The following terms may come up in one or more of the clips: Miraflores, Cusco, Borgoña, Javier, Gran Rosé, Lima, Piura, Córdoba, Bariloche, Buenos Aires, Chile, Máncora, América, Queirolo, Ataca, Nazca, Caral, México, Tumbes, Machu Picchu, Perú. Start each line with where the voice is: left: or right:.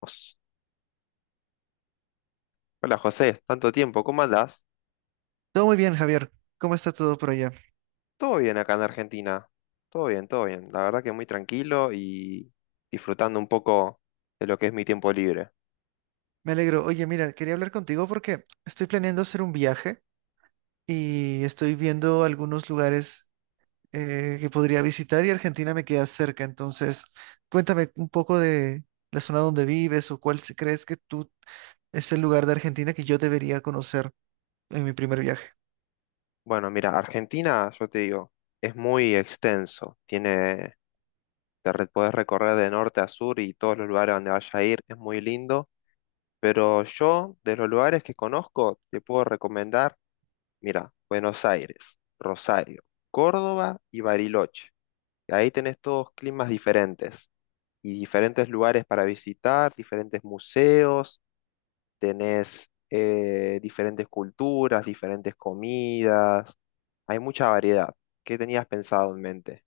left: Pues, hola José, tanto tiempo, ¿cómo andás?
right: Todo muy bien, Javier. ¿Cómo está todo por allá?
left: Todo bien acá en Argentina, todo bien, todo bien. La verdad que muy tranquilo y disfrutando un poco de lo que es mi tiempo libre.
right: Me alegro. Oye, mira, quería hablar contigo porque estoy planeando hacer un viaje y estoy viendo algunos lugares que podría visitar, y Argentina me queda cerca. Entonces, cuéntame un poco de la zona donde vives o cuál crees que tú es el lugar de Argentina que yo debería conocer en mi primer viaje.
left: Bueno, mira, Argentina, yo te digo, es muy extenso. Tiene, podés recorrer de norte a sur y todos los lugares donde vayas a ir, es muy lindo. Pero yo, de los lugares que conozco, te puedo recomendar. Mira, Buenos Aires, Rosario, Córdoba y Bariloche. Y ahí tenés todos climas diferentes y diferentes lugares para visitar, diferentes museos, tenés diferentes culturas, diferentes comidas. Hay mucha variedad. ¿Qué tenías pensado en mente?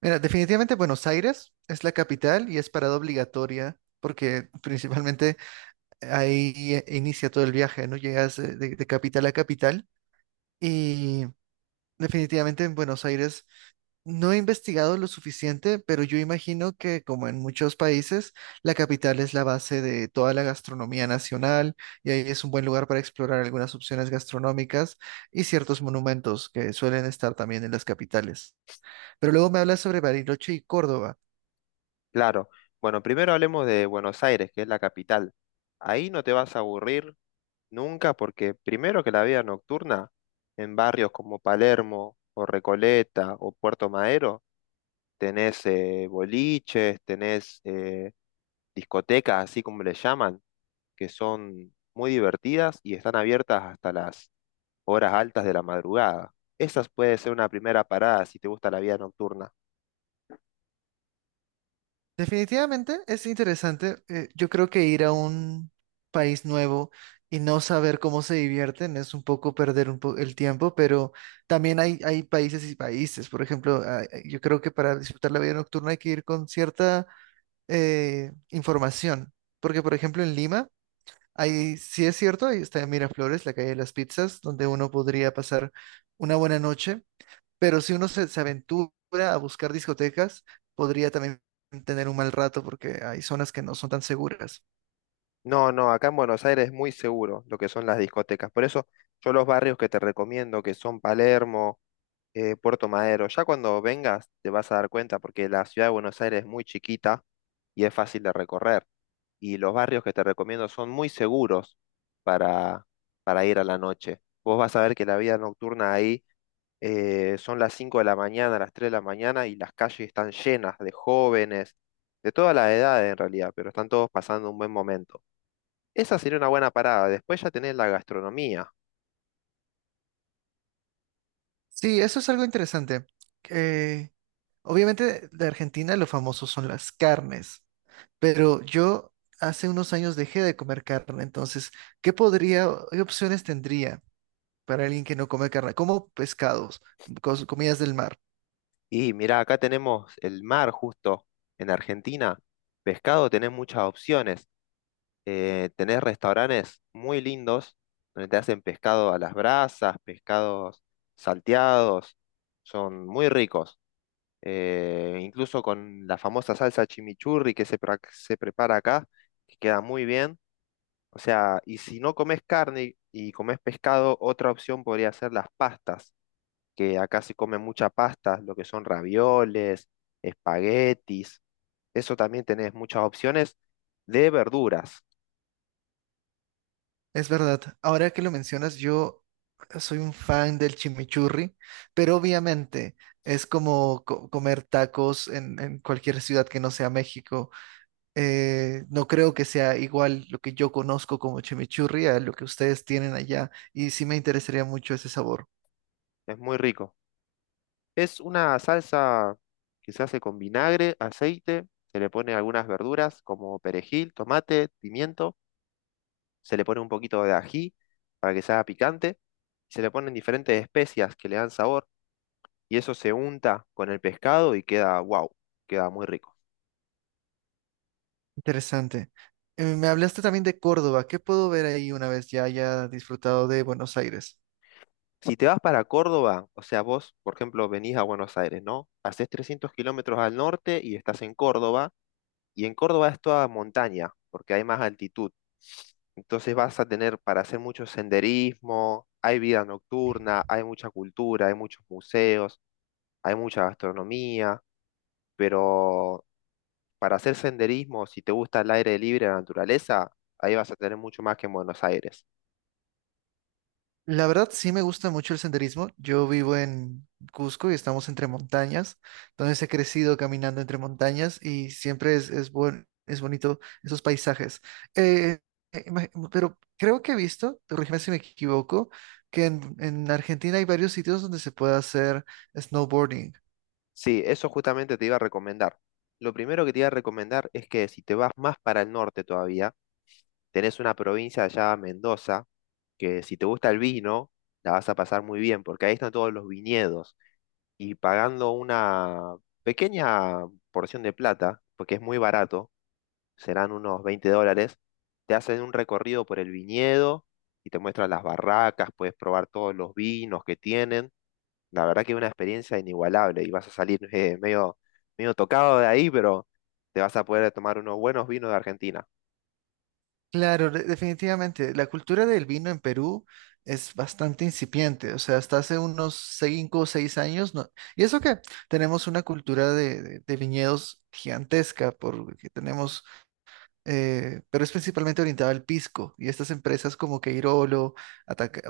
right: Mira, definitivamente Buenos Aires es la capital y es parada obligatoria porque principalmente ahí inicia todo el viaje, ¿no? Llegas de capital a capital. Y definitivamente en Buenos Aires no he investigado lo suficiente, pero yo imagino que como en muchos países, la capital es la base de toda la gastronomía nacional y ahí es un buen lugar para explorar algunas opciones gastronómicas y ciertos monumentos que suelen estar también en las capitales. Pero luego me hablas sobre Bariloche y Córdoba.
left: Claro. Bueno, primero hablemos de Buenos Aires, que es la capital. Ahí no te vas a aburrir nunca, porque primero que la vida nocturna, en barrios como Palermo o Recoleta o Puerto Madero, tenés boliches, tenés discotecas, así como le llaman, que son muy divertidas y están abiertas hasta las horas altas de la madrugada. Esa puede ser una primera parada si te gusta la vida nocturna.
right: Definitivamente es interesante. Yo creo que ir a un país nuevo y no saber cómo se divierten es un poco perder el tiempo, pero también hay países y países. Por ejemplo, ah, yo creo que para disfrutar la vida nocturna hay que ir con cierta información, porque por ejemplo en Lima, ahí sí es cierto, ahí está Miraflores, la calle de las pizzas, donde uno podría pasar una buena noche, pero si uno se aventura a buscar discotecas, podría también tener un mal rato porque hay zonas que no son tan seguras.
left: No, no, acá en Buenos Aires es muy seguro lo que son las discotecas. Por eso yo los barrios que te recomiendo, que son Palermo, Puerto Madero. Ya cuando vengas te vas a dar cuenta porque la ciudad de Buenos Aires es muy chiquita y es fácil de recorrer. Y los barrios que te recomiendo son muy seguros para, para ir a la noche. Vos vas a ver que la vida nocturna ahí son las 5 de la mañana, las 3 de la mañana y las calles están llenas de jóvenes, de todas las edades en realidad, pero están todos pasando un buen momento. Esa sería una buena parada. Después ya tenés la gastronomía.
right: Sí, eso es algo interesante. Eh, obviamente de Argentina lo famoso son las carnes, pero yo hace unos años dejé de comer carne, entonces, ¿qué podría, qué opciones tendría para alguien que no come carne? Como pescados, comidas del mar.
left: Y mira, acá tenemos el mar justo en Argentina. Pescado, tenés muchas opciones. Tenés restaurantes muy lindos donde te hacen pescado a las brasas, pescados salteados. Son muy ricos. Incluso con la famosa salsa chimichurri que se prepara acá, que queda muy bien. O sea, y si no comes carne y comes pescado, otra opción podría ser las pastas que acá se come mucha pasta, lo que son ravioles, espaguetis. Eso también tenés muchas opciones de verduras.
right: Es verdad. Ahora que lo mencionas, yo soy un fan del chimichurri, pero obviamente es como comer tacos en cualquier ciudad que no sea México. No creo que sea igual lo que yo conozco como chimichurri a lo que ustedes tienen allá, y sí me interesaría mucho ese sabor.
left: Es muy rico. Es una salsa que se hace con vinagre, aceite, se le pone algunas verduras como perejil, tomate, pimiento, se le pone un poquito de ají para que sea picante, se le ponen diferentes especias que le dan sabor y eso se unta con el pescado y queda wow, queda muy rico.
right: Interesante. Me hablaste también de Córdoba. ¿Qué puedo ver ahí una vez ya haya disfrutado de Buenos Aires?
left: Si te vas para Córdoba, o sea, vos, por ejemplo, venís a Buenos Aires, ¿no? Hacés 300 kilómetros al norte y estás en Córdoba, y en Córdoba es toda montaña, porque hay más altitud. Entonces vas a tener para hacer mucho senderismo, hay vida nocturna, hay mucha cultura, hay muchos museos, hay mucha gastronomía, pero para hacer senderismo, si te gusta el aire libre, la naturaleza, ahí vas a tener mucho más que en Buenos Aires.
right: La verdad sí me gusta mucho el senderismo. Yo vivo en Cusco y estamos entre montañas. Entonces he crecido caminando entre montañas y siempre es bonito esos paisajes. Eh, pero creo que he visto, corrígeme si me equivoco, que en Argentina hay varios sitios donde se puede hacer snowboarding.
left: Sí, eso justamente te iba a recomendar. Lo primero que te iba a recomendar es que si te vas más para el norte todavía, tenés una provincia allá, Mendoza, que si te gusta el vino, la vas a pasar muy bien, porque ahí están todos los viñedos. Y pagando una pequeña porción de plata, porque es muy barato, serán unos 20 dólares, te hacen un recorrido por el viñedo y te muestran las barracas, puedes probar todos los vinos que tienen la verdad que es una experiencia inigualable y vas a salir medio, medio tocado de ahí, pero te vas a poder tomar unos buenos vinos de Argentina.
right: Claro, definitivamente. La cultura del vino en Perú es bastante incipiente. O sea, hasta hace unos cinco o seis años, no. Y eso que tenemos una cultura de viñedos gigantesca, porque tenemos, pero es principalmente orientada al pisco. Y estas empresas como Queirolo, Ataca,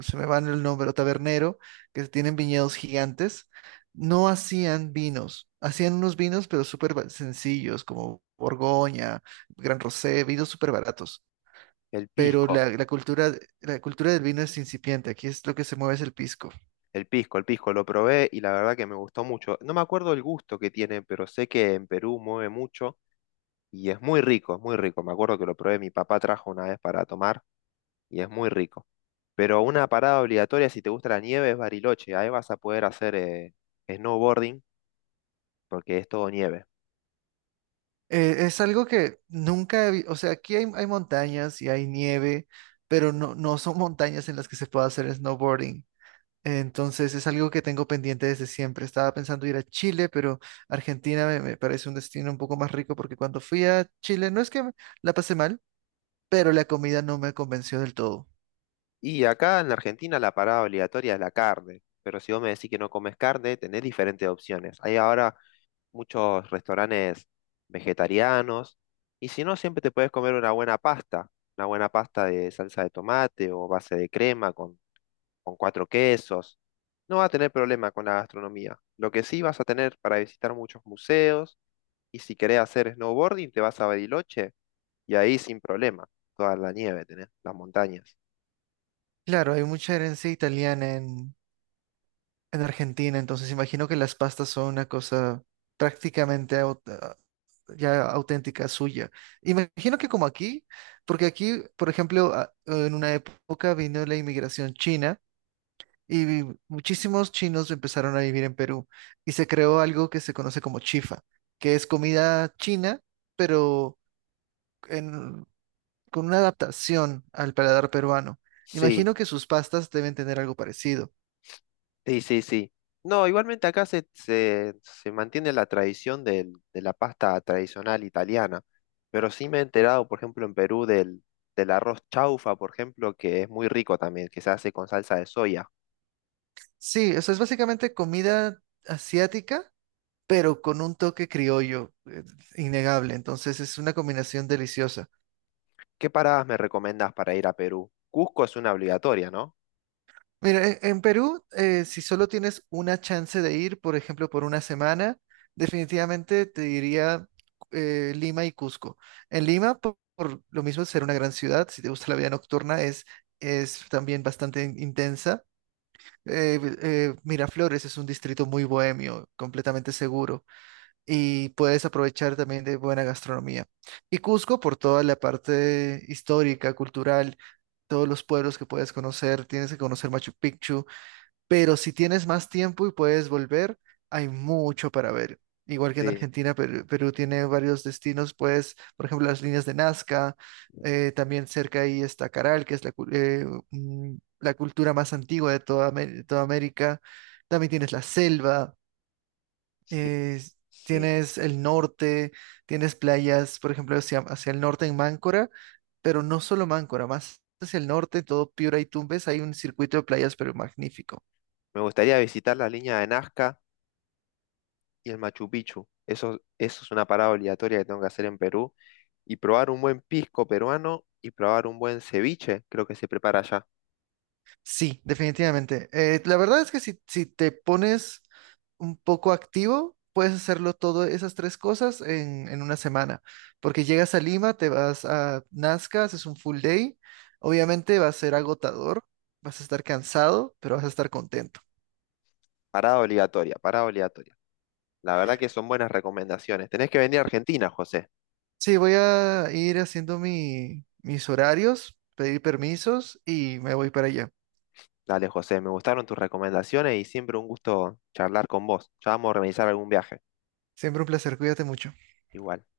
right: se me van el nombre, tabernero, que tienen viñedos gigantes, no hacían vinos. Hacían unos vinos, pero sencillos, como Borgoña, Gran Rosé, vinos súper baratos.
left: El
right: Pero
left: pisco,
right: la cultura del vino es incipiente. Aquí es lo que se mueve es el pisco.
left: el pisco, el pisco lo probé y la verdad que me gustó mucho. No me acuerdo el gusto que tiene, pero sé que en Perú mueve mucho y es muy rico, es muy rico. Me acuerdo que lo probé, mi papá trajo una vez para tomar y es muy rico. Pero una parada obligatoria si te gusta la nieve es Bariloche. Ahí vas a poder hacer snowboarding porque es todo nieve.
right: Es algo que nunca o sea, aquí hay montañas y hay nieve, pero no son montañas en las que se pueda hacer snowboarding. Entonces es algo que tengo pendiente desde siempre. Estaba pensando ir a Chile, pero Argentina me parece un destino un poco más rico porque cuando fui a Chile no es que me la pasé mal, pero la comida no me convenció del todo.
left: Y acá en Argentina la parada obligatoria es la carne, pero si vos me decís que no comes carne, tenés diferentes opciones. Hay ahora muchos restaurantes vegetarianos y si no, siempre te puedes comer una buena pasta de salsa de tomate o base de crema con cuatro quesos. No vas a tener problema con la gastronomía. Lo que sí vas a tener para visitar muchos museos y si querés hacer snowboarding, te vas a Bariloche y ahí sin problema, toda la nieve tenés, las montañas.
right: Claro, hay mucha herencia italiana en Argentina, entonces imagino que las pastas son una cosa prácticamente ya auténtica suya. Imagino que como aquí, porque aquí, por ejemplo, en una época vino la inmigración china. Y muchísimos chinos empezaron a vivir en Perú y se creó algo que se conoce como chifa, que es comida china, pero en- con una adaptación al paladar peruano.
left: Sí,
right: Imagino que sus pastas deben tener algo parecido.
left: sí, sí, sí. No, igualmente acá se mantiene la tradición de la pasta tradicional italiana, pero sí me he enterado, por ejemplo, en Perú del, del arroz chaufa, por ejemplo, que es muy rico también, que se hace con salsa de soya.
right: Sí, eso es básicamente comida asiática, pero con un toque criollo, innegable. Entonces es una combinación deliciosa.
left: ¿Qué paradas me recomendás para ir a Perú? Cusco es una obligatoria, ¿no?
right: Mira, en Perú, si solo tienes una chance de ir, por ejemplo, por una semana, definitivamente te diría Lima y Cusco. En Lima, lo mismo, ser una gran ciudad, si te gusta la vida nocturna, es también bastante intensa. Miraflores es un distrito muy bohemio, completamente seguro, y puedes aprovechar también de buena gastronomía. Y Cusco, por toda la parte histórica, cultural, todos los pueblos que puedes conocer, tienes que conocer Machu Picchu, pero si tienes más tiempo y puedes volver, hay mucho para ver. Igual que en
left: Sí,
right: Argentina, Perú tiene varios destinos, pues, por ejemplo, las líneas de Nazca, también cerca ahí está Caral, que es mm, la cultura más antigua de de toda América. También tienes la selva,
left: sí,
right: eh,
left: sí.
right: tienes el norte, tienes playas, por ejemplo, hacia el norte en Máncora, pero no solo Máncora, más hacia el norte, todo Piura y Tumbes, hay un circuito de playas, pero magnífico.
left: Me gustaría visitar la línea de Nazca, y el Machu Picchu. Eso es una parada obligatoria que tengo que hacer en Perú. Y probar un buen pisco peruano y probar un buen ceviche, creo que se prepara allá.
right: Sí, definitivamente. La verdad es que si te pones un poco activo, puedes hacerlo todo esas 3 cosas en una semana, porque llegas a Lima, te vas a Nazca, haces un full day, obviamente va a ser agotador, vas a estar cansado, pero vas a estar contento.
left: Parada obligatoria, parada obligatoria. La verdad que son buenas recomendaciones. Tenés que venir a Argentina, José.
right: Sí, voy a ir haciendo mis horarios, pedir permisos y me voy para allá.
left: Dale, José, me gustaron tus recomendaciones y siempre un gusto charlar con vos. Ya vamos a organizar algún viaje,
right: Siempre un placer, cuídate mucho.
left: igual.